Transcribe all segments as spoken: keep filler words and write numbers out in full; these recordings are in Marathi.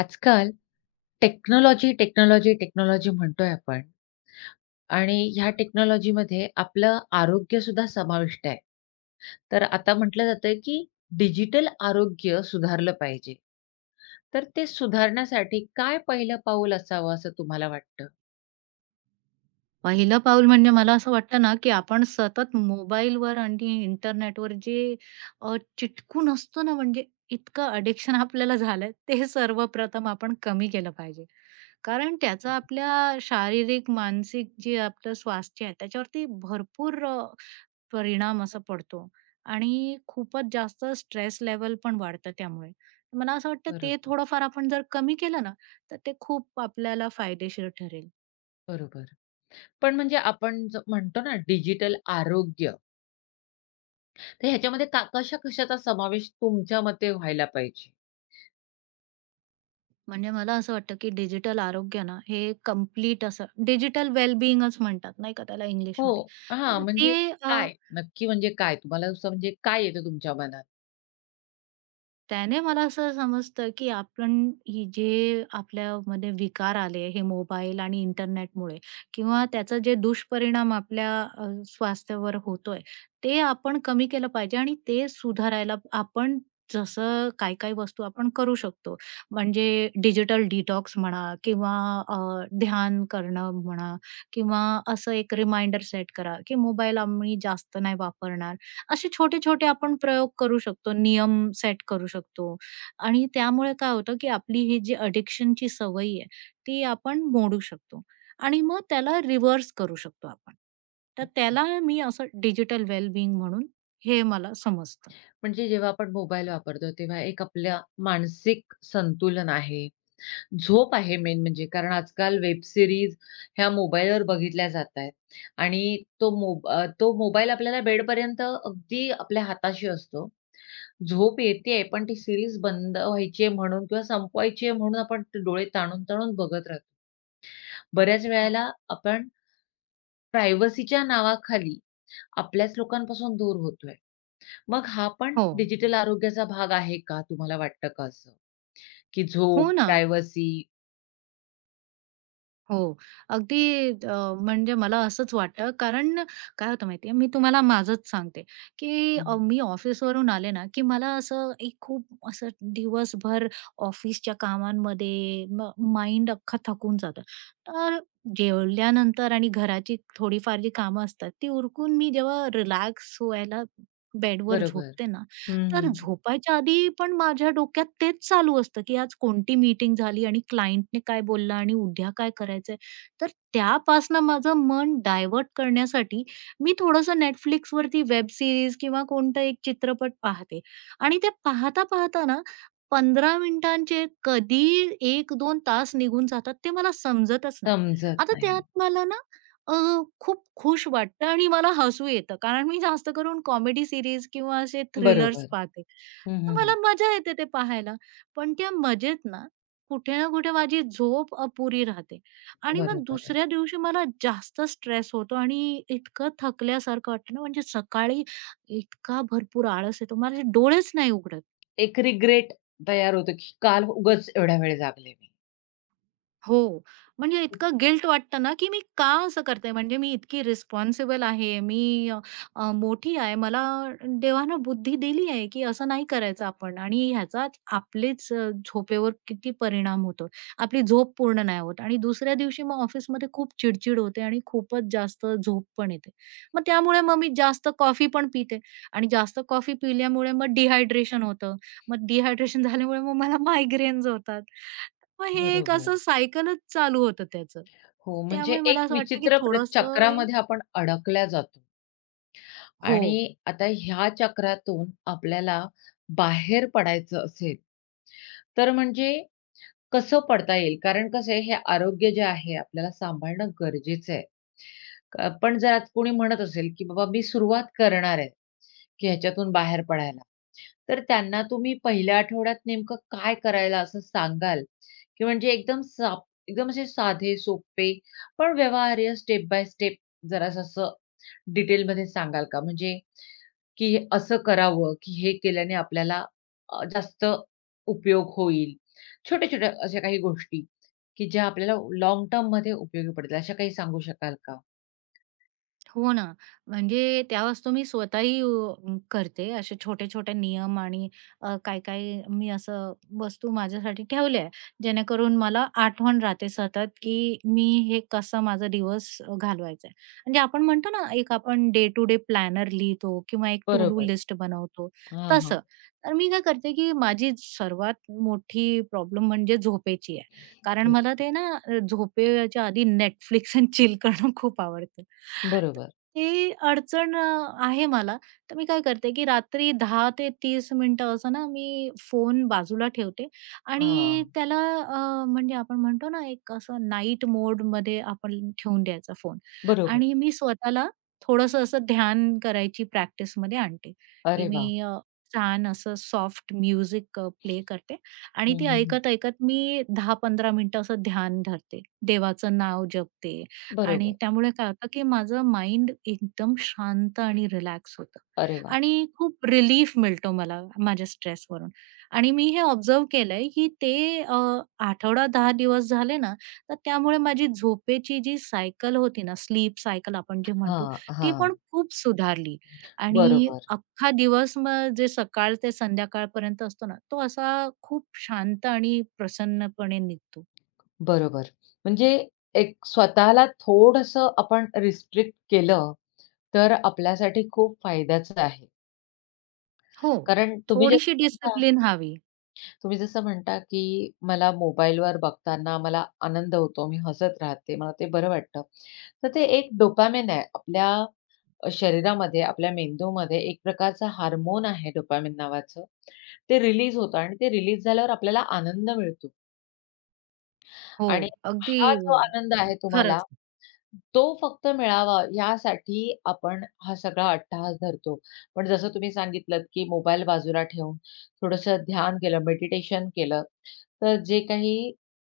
आजकाल टेक्नॉलॉजी, टेक्नॉलॉजी, टेक्नॉलॉजी म्हणतोय आपण आणि ह्या टेक्नॉलॉजीमध्ये आपलं आरोग्यसुद्धा समाविष्ट आहे. तर आता म्हटलं जातं, की डिजिटल आरोग्य सुधारलं पाहिजे. तर ते सुधारण्यासाठी काय पहिलं पाऊल असावं असं तुम्हाला वाटतं? पहिलं पाऊल म्हणजे मला असं वाटतं ना, की आपण सतत मोबाईलवर आणि इंटरनेटवर जे अ, चिटकून असतो ना, म्हणजे इतकं अडिक्शन आपल्याला झालंय, ते सर्वप्रथम आपण कमी केलं पाहिजे. कारण त्याचा आपल्या शारीरिक, मानसिक जे आपलं स्वास्थ्य आहे, त्याच्यावरती भरपूर अ, परिणाम असा पडतो आणि खूपच जास्त स्ट्रेस लेव्हल पण वाढतं त्यामुळे. मला असं वाटतं ते बरोबर, थोडंफार आपण जर कमी केलं ना, तर ते खूप आपल्याला फायदेशीर ठरेल. बरोबर. पण म्हणजे आपण ज म्हणतो ना डिजिटल आरोग्य, तर ह्याच्यामध्ये का कशा-कशाचा समावेश तुमच्या मते व्हायला पाहिजे? म्हणजे मला असं वाटतं, की डिजिटल आरोग्य ना, हे कंप्लीट असं डिजिटल वेल-बिइंगच म्हणतात नाही का त्याला हो. इंग्लिशमध्ये. हां, तर म्हणजे ते अ, काय? नक्की म्हणजे काय? तुम्हाला असं म्हणजे काय येतं तुमच्या मनात? त्याने मला असं समजतं, की आपण ही जे आपल्यामध्ये विकार आले, हे मोबाईल आणि इंटरनेटमुळे किंवा त्याचा जे दुष्परिणाम आपल्या अ, स्वास्थ्यावर होतोय, ते आपण कमी केलं पाहिजे आणि ते सुधारायला आपण जसं काही-काही वस्तू आपण करू शकतो. म्हणजे डिजिटल डिटॉक्स म्हणा किंवा अ, ध्यान करणं म्हणा किंवा असं एक रिमाइंडर सेट करा, की मोबाईल आम्ही जास्त नाही वापरणार असे छोटे-छोटे आपण प्रयोग करू शकतो, नियम सेट करू शकतो आणि त्यामुळे काय होतं, की आपली ही जी एडिक्शनची सवय आहे, ती आपण मोडू शकतो आणि मग त्याला रिव्हर्स करू शकतो आपण. तर अच्छा. त्याला मी असं डिजिटल वेल-बीइंग म्हणून हे मला समजतं. म्हणजे जेव्हा आपण मोबाईल वापरतो, तेव्हा एक आपल्या मानसिक संतुलन आहे, झोप आहे मेन म्हणजे. कारण आजकाल वेब सिरीज ह्या मोबाईलवर बघितल्या जात आहेत आणि तो मोब अ, तो मोबाईल आपल्याला बेडपर्यंत अगदी आपल्या हाताशी असतो. झोप येतेय, पण ती सीरीज बंद व्हायची म्हणून किंवा संपवायची आहे म्हणून आपण ते डोळे ताणून-ताणून बघत राहतो. बऱ्याच वेळेला आपण प्रायव्हसीच्या नावाखाली आपल्याच लोकांपासून दूर होतोय. मग हा पण हो. डिजिटल आरोग्याचा भाग आहे का? तुम्हाला वाटतं का असं? की हो झोप, ना. प्रायव्हसी हो. अगदी अ, म्हणजे मला असंच वाटतं कारण काय होतं माहितीये, मी तुम्हाला माझंच सांगते, की अ, मी ऑफिसवरून आले ना, की मला असं एक खूप असं दिवसभर ऑफिसच्या कामांमध्ये माइंड अख्खा थकून जातं. तर जेवल्यानंतर आणि घराची थोडीफार जी कामं असतात, ती उरकून मी जेव्हा रिलॅक्स व्हायला बेडवर बरोबर. झोपते ना, हं, हं, तर हं. झोपायच्या आधी पण माझ्या डोक्यात तेच चालू असतं, की आज कोणती मीटिंग झाली आणि क्लायंटने काय बोलला आणि उद्या काय करायचंय. तर त्यापासनं माझं मन डायव्हर्ट करण्यासाठी मी थोडंसं Netflixवरती वेब सीरीज किंवा कोणता एक चित्रपट पाहते आणि ते पाहता-पाहता ना पंधरा मिनिटांचे कधी एक दोन तास निघून जातात ते मला समजतच नाही. समजत आता नाही. त्यात मला ना अ, खूप खुश वाटतं आणि मला हसू येतं. कारण मी जास्त करून कॉमेडी सीरीज किंवा असे थ्रिलर्स बरोबर. पाहते. हं, तर हं, मला हं. मजा येते ते पाहायला. पण त्या मजेत ना, कुठे ना कुठे माझी झोप अपुरी राहते आणि मग बरोबर आहे. दुसऱ्या दिवशी मला जास्त स्ट्रेस होतो आणि इतकं थकल्यासारखं वाटतं ना, म्हणजे सकाळी इतका भरपूर आळस येतो. माझे डोळेच नाही उघडत. एक रिग्रेट तयार होतो, की काल उगाच एवढा वेळ जागले मी. हो. म्हणजे इतकं गिल्ट वाटतं ना, की मी का असं करते? म्हणजे मी इतकी रिस्पॉन्सिबल आहे, मी अ, अ, मोठी आहे. मला देवानं बुद्धी दिली आहे, की असं नाही करायचं आपण आणि ह्याचा आपलीच अ, झोपेवर किती परिणाम होतो. आपली झोप पूर्ण नाही होत आणि दुसऱ्या दिवशी मग ऑफिसमध्ये खूप चिडचिड होते आणि खूपच जास्त झोप पण येते. मग त्यामुळे मग मी जास्त कॉफी पण पिते आणि जास्त कॉफी पिल्यामुळे मग डिहायड्रेशन होतं मग डिहायड्रेशन झाल्यामुळे मग मला मायग्रेन्स होतात. मग हे एक बरोबर. असं सायकलच चालू होतं त्याचं. हो, म्हणजे त्यामुळे मला एक असं वाटतं की विचित्र प्र थोडंसं हे चक्रामध्ये आपण अडकल्या जातो हो. आणि आता ह्या चक्रातून आपल्याला बाहेर पडायचं असेल, तर म्हणजे कसं पडता येईल? कारण कसं आहे, हे आरोग्य जे आहे आपल्याला सांभाळणं गरजेचं आहे. अ, पण जर आज कोणी म्हणत असेल, की बाबा मी सुरुवात करणार आहे, की ह्याच्यातून बाहेर पडायला. तर त्यांना तुम्ही पहिल्या आठवड्यात नेमकं काय करायला असं सांगाल? की म्हणजे एकदम साप एकदम असे साधे, सोपे पण व्यवहार्य स्टेप बाय स्टेप जरासं असं डिटेलमध्ये सांगाल का? म्हणजे की असं करावं, की हे केल्याने आपल्याला अ, जास्त उपयोग होईल. छोट्या-छोट्या अशा काही गोष्टी, की ज्या आपल्याला लाँग टर्ममध्ये उपयोगी पडतील, अशा काही सांगू शकाल का? हो ना. म्हणजे त्यावेळेस तर मी स्वतःही अ, करते असे छोटे-छोटे नियम आणि अ, काही-काही मी असं वस्तू माझ्यासाठी ठेवल्या आहे, जेणेकरून मला आठवण राहते सतत, की मी हे कसं माझा दिवस अ, घालवायचा आहे. म्हणजे आपण म्हणतो ना, एक आपण डे टू डे प्लॅनर लिहितो किंवा एक टू डू बरोबर. लिस्ट बनवतो, हां, हां. तसं. तर मी काय करते, की माझी सर्वात मोठी प्रॉब्लेम म्हणजे झोपेची आहे. कारण मला बरोबर, ते ना अ, झोपेच्या आधी Netflix आणि चिल करणं खूप आवडतं. बरोबर. ती अडचण अ, आहे मला. तर मी काय करते, की रात्री दहा ते तीस मिनिटं असं ना मी फोन बाजूला ठेवते आणि हां, त्याला अ, म्हणजे आपण म्हणतो ना, एक असं नाईट मोडमध्ये आपण ठेवून द्यायचा फोन बरोबर. आणि मी स्वतःला थोडंसं असं ध्यान करायची प्रॅक्टिसमध्ये आणते, की अरे वा. मी अ, छान असं सॉफ्ट म्युझिक प्ले करते आणि हं, ते हं, हं. ऐकत-ऐकत मी दहा ते पंधरा मिनिटं असं ध्यान धरते. देवाचं नाव जपते आणि बरोबर. त्यामुळे काय होतं, की माझं माइंड एकदम शांत आणि रिलॅक्स होतं अरे वाह! आणि खूप रिलीफ मिळतो मला माझ्या स्ट्रेसवरून आणि मी हे ऑब्झर्व्ह केलंय, की ते अ, आठवडा दहा दिवस झाले ना, तर त्यामुळे माझी झोपेची जी सायकल होती ना, स्लीप सायकल आपण जे म्हणतो, हां, ती हां. पण खूप सुधारली आणि बरोबर, अख्खा दिवस मग जे सकाळ ते संध्याकाळपर्यंत असतो ना, तो असा खूप शांत आणि प्रसन्नपणे निघतो. बरोबर. म्हणजे एक स्वतःला थोडंसं आपण रिस्ट्रिक्ट केलं, तर आपल्यासाठी खूप फायद्याचं आहे. हो, कारण तुम्ही जे थोडीशी डिसिप्लिन हवी. तुम्ही जसं म्हणता, की मला मोबाईलवर बघताना मला आनंद होतो, मी हसत राहते, मला ते बरं वाटतं. तर ते एक डोपामाइन आहे. आपल्या अ, शरीरामध्ये, आपल्या मेंदूमध्ये एक प्रकारचा हार्मोन आहे डोपामाइन नावाचं. ते रिलीज होतं आणि ते रिलीज झाल्यावर आपल्याला आनंद मिळतो हो, आणि अगदी हा जो अ, आनंद आहे तुम्हाला खरंच. तो फक्त मिळावा यासाठी आपण हा सगळा अट्टाहास धरतो. पण जसं तुम्ही सांगितलंत, की मोबाईल बाजूला ठेवून थोडंसं ध्यान केलं, मेडिटेशन केलं, तर जे काही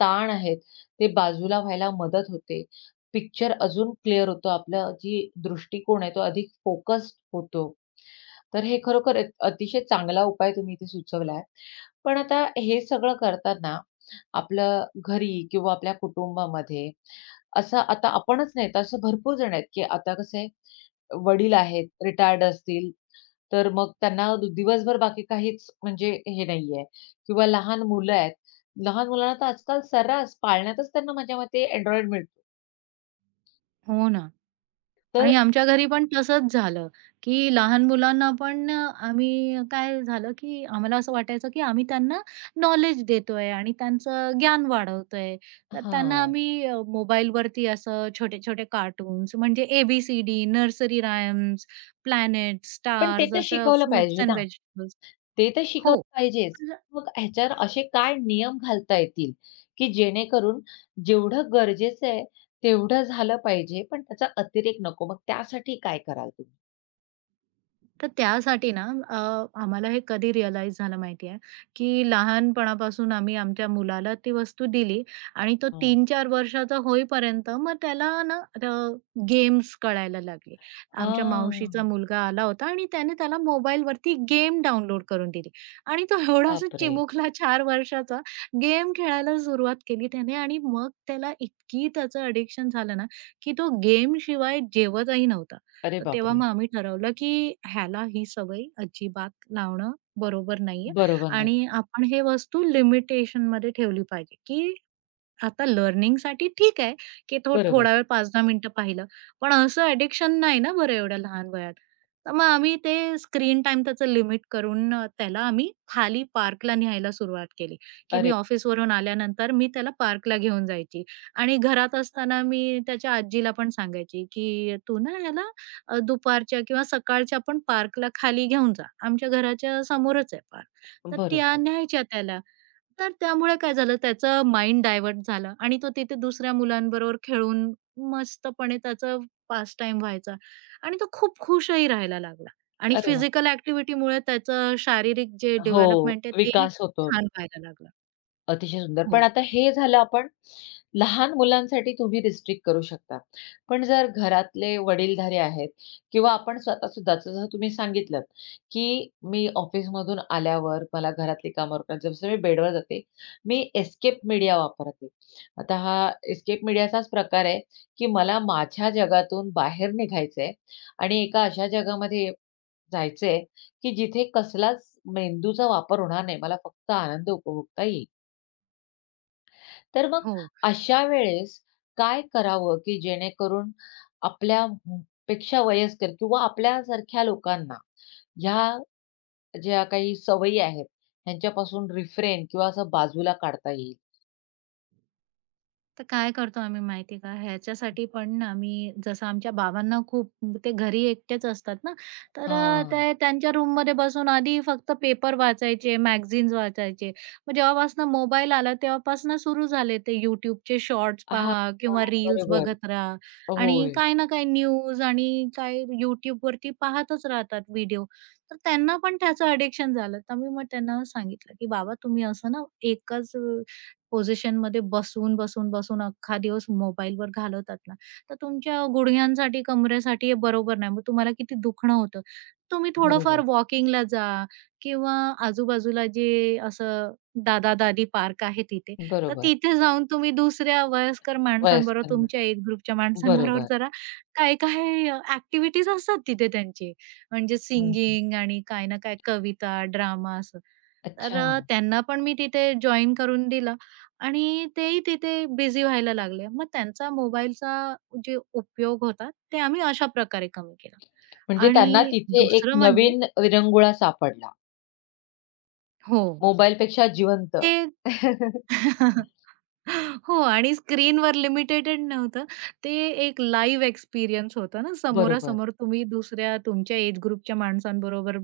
ताण आहेत ते बाजूला व्हायला मदत होते. पिक्चर अजून क्लिअर होतो. आपला जी दृष्टिकोन आहे तो अधिक फोकस्ड होतो. तर हे खरोखर एक अतिशय चांगला उपाय तुम्ही इथे सुचवला आहे. पण आता हे सगळं करताना आपलं घरी किंवा आपल्या कुटुंबामध्ये असं आता आपणच नाही, तर असं भरपूर जण आहेत, की आता कसे वडील आहेत, रिटायर्ड असतील, तर मग त्यांना दु- दिवसभर बाकी काहीच म्हणजे हे नाहीये किंवा लहान मुलं आहेत. लहान मुलांना तर आजकाल सर्रास पाळण्यातच त्यांना माझ्या मते Android मिळतो. हो ना. आणि तर आमच्या घरी पण तसंच झालं, की लहान मुलांना पण अ, आम्ही काय झालं, की आम्हाला असं वाटायचं, की आम्ही त्यांना नॉलेज देतोय आणि त्यांचं ज्ञान वाढवतोय. तर त्यांना हां. आम्ही अ, मोबाईलवरती असं छोटे-छोटे कार्टून्स म्हणजे ए नर्सरी रायम्स, प्लॅनेट्स, पण ते स्टार्स तर असं शिकवलं फ्रुट्स पाहिजे एंड ना. व्हेजिटेबल्स ते तर शिकवलं हो. पाहिजेच. मग ह्याच्यावर असे काय नियम घालता येतील, की जेणेकरून जेवढं गरजेचं आहे, तेवढं झालं पाहिजे, पण त्याचा अतिरेक नको. मग त्यासाठी काय कराल तुम्ही? तर त्यासाठी ना अ, आम्हाला हे कधी रिअलाईज झालं माहिती आहे, की लहानपणापासून आम्ही आमच्या मुलाला ती वस्तू दिली आणि तो हां. तीन-चार वर्षाचा होईपर्यंत मग त्याला ना अ, गेम्स कळायला लागले. आमच्या हां. मावशीचा मुलगा आला होता आणि त्याने त्याला मोबाईलवरती गेम डाउनलोड करून दिली आणि तो एवढा असा बापरे! चिमुकला चार वर्षाचा गेम खेळायला सुरुवात केली त्याने आणि मग त्याला इतकी त्याचं एडिक्शन झालं ना, की तो गेमशिवाय जेवतही नव्हता. अरे तर तेव्हा बापरे! मग आम्ही ठरवलं, की ह्याला ही सवय अजिबात लावणं बरोबर नाहीये बरोबर नाही. आणि आपण हे वस्तू लिमिटेशनमध्ये ठेवली पाहिजे, की आता लर्निंगसाठी ठीक आहे, की थो बरोबर. थोडा वेळ पाच ते दहा मिनिटं पाहिलं. पण असं ॲडिक्शन नाही ना बरं एवढ्या लहान वयात. तर मग आम्ही ते स्क्रीन टाईम त्याचं लिमिट करून अ, त्याला आम्ही खाली पार्कला न्यायला सुरुवात केली, की मी अरे ऑफिसवरून आल्यानंतर मी त्याला पार्कला घेऊन जायची आणि घरात असताना मी त्याच्या आजीला पण सांगायची, की "तू ना ह्याला अ, दुपारच्या किंवा सकाळच्या पण पार्कला खाली घेऊन जा. आमच्या घराच्या समोरच आहे पार्क." तर त्या बरोबर. न्यायच्या त्याला. तर त्यामुळे काय झालं त्याचं माइंड डायव्हर्ट झालं आणि तो तिथे दुसऱ्या मुलांबरोबर खेळून मस्तपणे त्याचं पास टाईम व्हायचा आणि तो खूप खुशही राहायला लागला आणि अरे वाह! फिजिकल ॲक्टिव्हिटीमुळे त्याचं शारीरिक जे हो, डेव्हलपमेंट आहे तेही विकास खूप होतो. छान व्हायला लागलं. अतिशय सुंदर. पण हो, आता हे झालं आपण लहान मुलांसाठी तुम्ही रिस्ट्रिक्ट करू शकता. पण जर घरातले वडीलधारे आहेत किंवा आपण स्वतः सुद्धा जसं तुम्ही सांगितलंत, की मी ऑफिसमधून आल्यावर मला घरातली कामं आवरतात. जसं मी बेडवर जाते, मी एस्केप मीडिया वापरते. आता हा एस्केप मीडियाचाच प्रकार आहे, की मला माझ्या जगातून बाहेर निघायचंय आणि एका अशा जगामध्ये जायचंय, की जिथे कसलाच मेंदूचा वापर होणार नाही. मला फक्त आनंद उपभोगता येईल. तर मग हो. अशा वेळेस काय करावं, की जेणेकरून आपल्या म पेक्षा वयस्कर किंवा आपल्यासारख्या लोकांना ह्या ज्या काही सवयी आहेत, ह्यांच्यापासून रिफ्रेन किंवा असं बाजूला काढता येईल? तर काय करतो आम्ही माहिती आहे का, ह्याच्यासाठी पण ना आम्ही जसं आमच्या बाबांना खूप ते घरी एकटेच असतात ना, तर अ, हां. ते त्यांच्या रूममध्ये बसून आधी फक्त पेपर वाचायचे, मॅगझिन्स वाचायचे. मग जेव्हापासनं मोबाईल आला तेव्हापासनं सुरू झाले ते YouTubeचे शॉर्ट्स हां, पहा हां. किंवा रील्स बरोबर. बघत राहा आणि होय. काही ना काही न्यूज आणि काही YouTubeवरती पाहतच राहतात व्हिडिओ. तर त्यांना पण त्याचं अडिक्शन झालं. तर मी मग त्यांना सांगितलं, की "बाबा तुम्ही असं ना एकच" पोझिशनमध्ये बसून, बसून, बसून अख्खा दिवस मोबाईलवर घालवतात ना, तर तुमच्या गुडघ्यांसाठी, कमरेसाठी हे बरोबर नाही. मग तुम्हाला किती दुखणं होतं. तुम्ही थोडंफार बरोबर. वॉकिंगला जा किंवा आजूबाजूला जे असं दादा-दादी पार्क आहे तिथे, तर बरोबर. तिथे जाऊन तुम्ही दुसऱ्या वयस्कर माणसांबरोबर, वयस्कर तुमच्या म्हटलं. एज ग्रुपच्या माणसांबरोबर बरोबर. जरा काय-काय ॲक्टिव्हिटीज असतात तिथे त्यांची. म्हणजे हं, हं. सिंगिंग आणि काय ना काय कविता, ड्रामा असं. तर अच्छा. अ, त्यांना पण मी तिथे जॉइन करून दिलं. आणि तेही तिथे बिझी व्हायला लागले. मग त्यांचा मोबाईलचा जे उपयोग होता, ते आम्ही अशा प्रकारे कमी केला. म्हणजे त्यांना आणि तिथे एक दुसरं म्हणजे नवीन विरंगुळा सापडला. हो, मोबाईलपेक्षा जिवंत. ते हो आणि स्क्रीनवर लिमिटेटेड नव्हतं. ते एक लाईव्ह एक्सपिरियन्स होता ना, बरोबर. समोरासमोर तुम्ही दुसऱ्या तुमच्या एज ग्रुपच्या माणसांबरोबर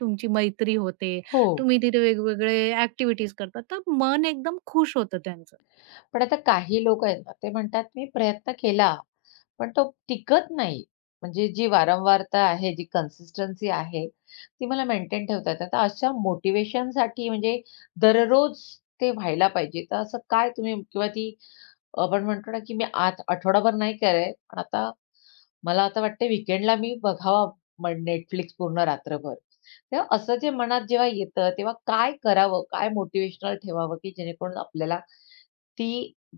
तुमची मैत्री होते. हो. तुम्ही तिथे वेगवेगळे ॲक्टिव्हिटीज करतात, तर मन एकदम खुश होतं त्यांचं. पण आता काही लोकं आहेत ना, ते म्हणतात मी प्रयत्न केला, पण तो टिकत नाही. म्हणजे जी वारंवारता आहे, जी कन्सिस्टन्सी आहे, ती मला मेंटेन ठेवता येते. तर अशा मोटिव्हेशनसाठी म्हणजे दररोज ते व्हायला पाहिजे. तर असं काय तुम्ही किंवा ती आपण म्हणतो ना, की मी आत आठवडाभर नाही केलंय, पण आता मला आता वाटतंय वीकेंडला मी बघावा मग पूर्ण रात्रभर. तेव्हा असं जे मनात जेव्हा येतं, तेव्हा काय करावं? काय मोटिव्हेशनल ठेवावं, की जेणेकरून आपल्याला ती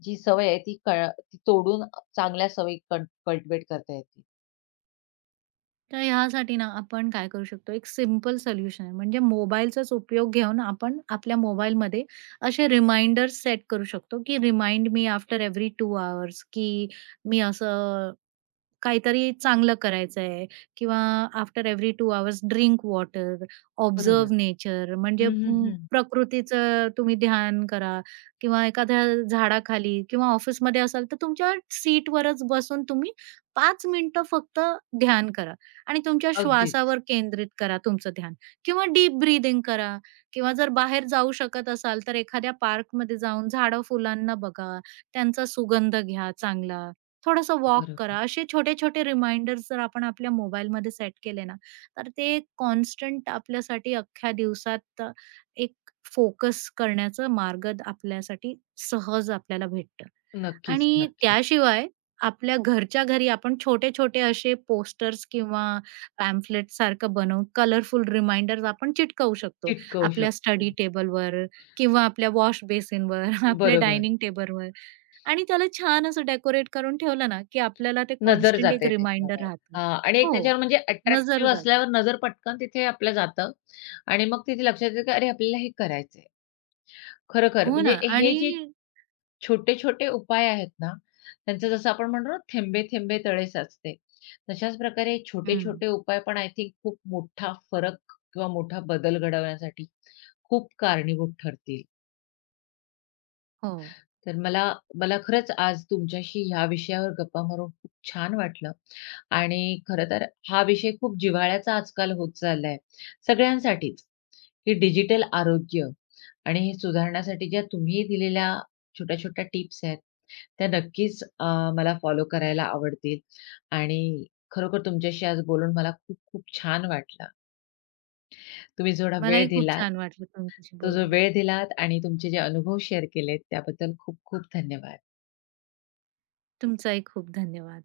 जी सवय आहे ती कळ ती तोडून चांगल्या सवयी कल्ट कल्टिव्हेट करता येतील. तर ह्यासाठी ना आपण काय करू शकतो, एक सिंपल सोल्युशन आहे. म्हणजे मोबाईलचाच उपयोग घेऊन आपण आपल्या मोबाईलमध्ये असे रिमाइंडर सेट करू शकतो, की remind me after every two hours, की मी असं काहीतरी चांगलं करायचं आहे किंवा आफ्टर एव्हरी दोन आवर्स ड्रिंक वॉटर, बरोबर. ऑब्झर्व्ह नेचर म्हणजे हं, हं, म, हं. प्रकृतीचं तुम्ही ध्यान करा किंवा एखाद्या झाडाखाली किंवा ऑफिसमध्ये असाल तर तुमच्या सीटवरच बसून तुम्ही पाच मिनिटं फक्त ध्यान करा आणि तुमच्या अगदीच. श्वासावर केंद्रित करा तुमचं ध्यान किंवा डीप ब्रीथिंग करा किंवा जर बाहेर जाऊ शकत असाल तर एखाद्या पार्कमध्ये जाऊन झाडं-फुलांना बघा, त्यांचा सुगंध घ्या चांगला थोडंसं वॉक करा. बरोबर. असे छोटे-छोटे रिमाइंडर्स जर आपण आपल्या मोबाईलमध्ये सेट केले ना, तर ते कॉन्स्टंट आपल्यासाठी अख्ख्या दिवसात अ, एक फोकस करण्याचं मार्ग द- आपल्यासाठी सहज आपल्याला भेटतं. नक्कीच, आणि नक्कीच. त्याशिवाय आपल्या घरच्या घरी आपण छोटे-छोटे असे पोस्टर्स किंवा पॅम्फलेट सारखं बनवून कलरफुल रिमाइंडर्स आपण चिटकवू शकतो. चिटकवू आपल्या शकतो. स्टडी टेबलवर किंवा आपल्या वॉश बेसिनवर, आपल्या बरोबर. डायनिंग टेबलवर आणि त्याला छान असं डेकोरेट करून ठेवलं ना, की आपल्याला ते नजर कॉन्स्टंट एक जाते रिमाइंडर त्याच्यावर. राहतं. हां आणि एक हो, त्याच्यावर म्हणजे नजर अट्रॅक्टिव्ह जाते. असल्यावर नजर पटकन तिथे आपलं जातं आणि मग तिथे लक्षात येतं की अरे, आपल्याला हे करायचंय. खरोखर हो म्हणजे ना हे आणि जे छोटे-छोटे उपाय आहेत ना, त्यांचं जसं आपण म्हणतो ना, थेंबे-थेंबे तळे साचते. तशाच प्रकारे हं, छोटे-छोटे उपाय पण आय थिंक खूप मोठा फरक किंवा मोठा बदल घडवण्यासाठी खूप कारणीभूत ठरतील. हो. तर मला मला खरंच आज तुमच्याशी ह्या विषयावर गप्पा मारून खूप छान वाटलं आणि खरं तर हा विषय खूप जिव्हाळ्याचा आजकाल होत चाललाय सगळ्यांसाठीच, की डिजिटल आरोग्य आणि हे सुधारण्यासाठी ज्या तुम्ही दिलेल्या छोट्या-छोट्या टिप्स आहेत, त्या नक्कीच अ, मला फॉलो करायला आवडतील आणि खरोखर तुमच्याशी आज बोलून मला खूप खूप छान वाटलं. तुम्ही जेवढा वेळ मलाही खूप दिलात, छान वाटलं तुमच्याशी तो जो बोलून. वेळ दिलात आणि तुमचे जे अनुभव शेअर केलेत त्याबद्दल खूप खूप धन्यवाद. तुमचाही खूप धन्यवाद.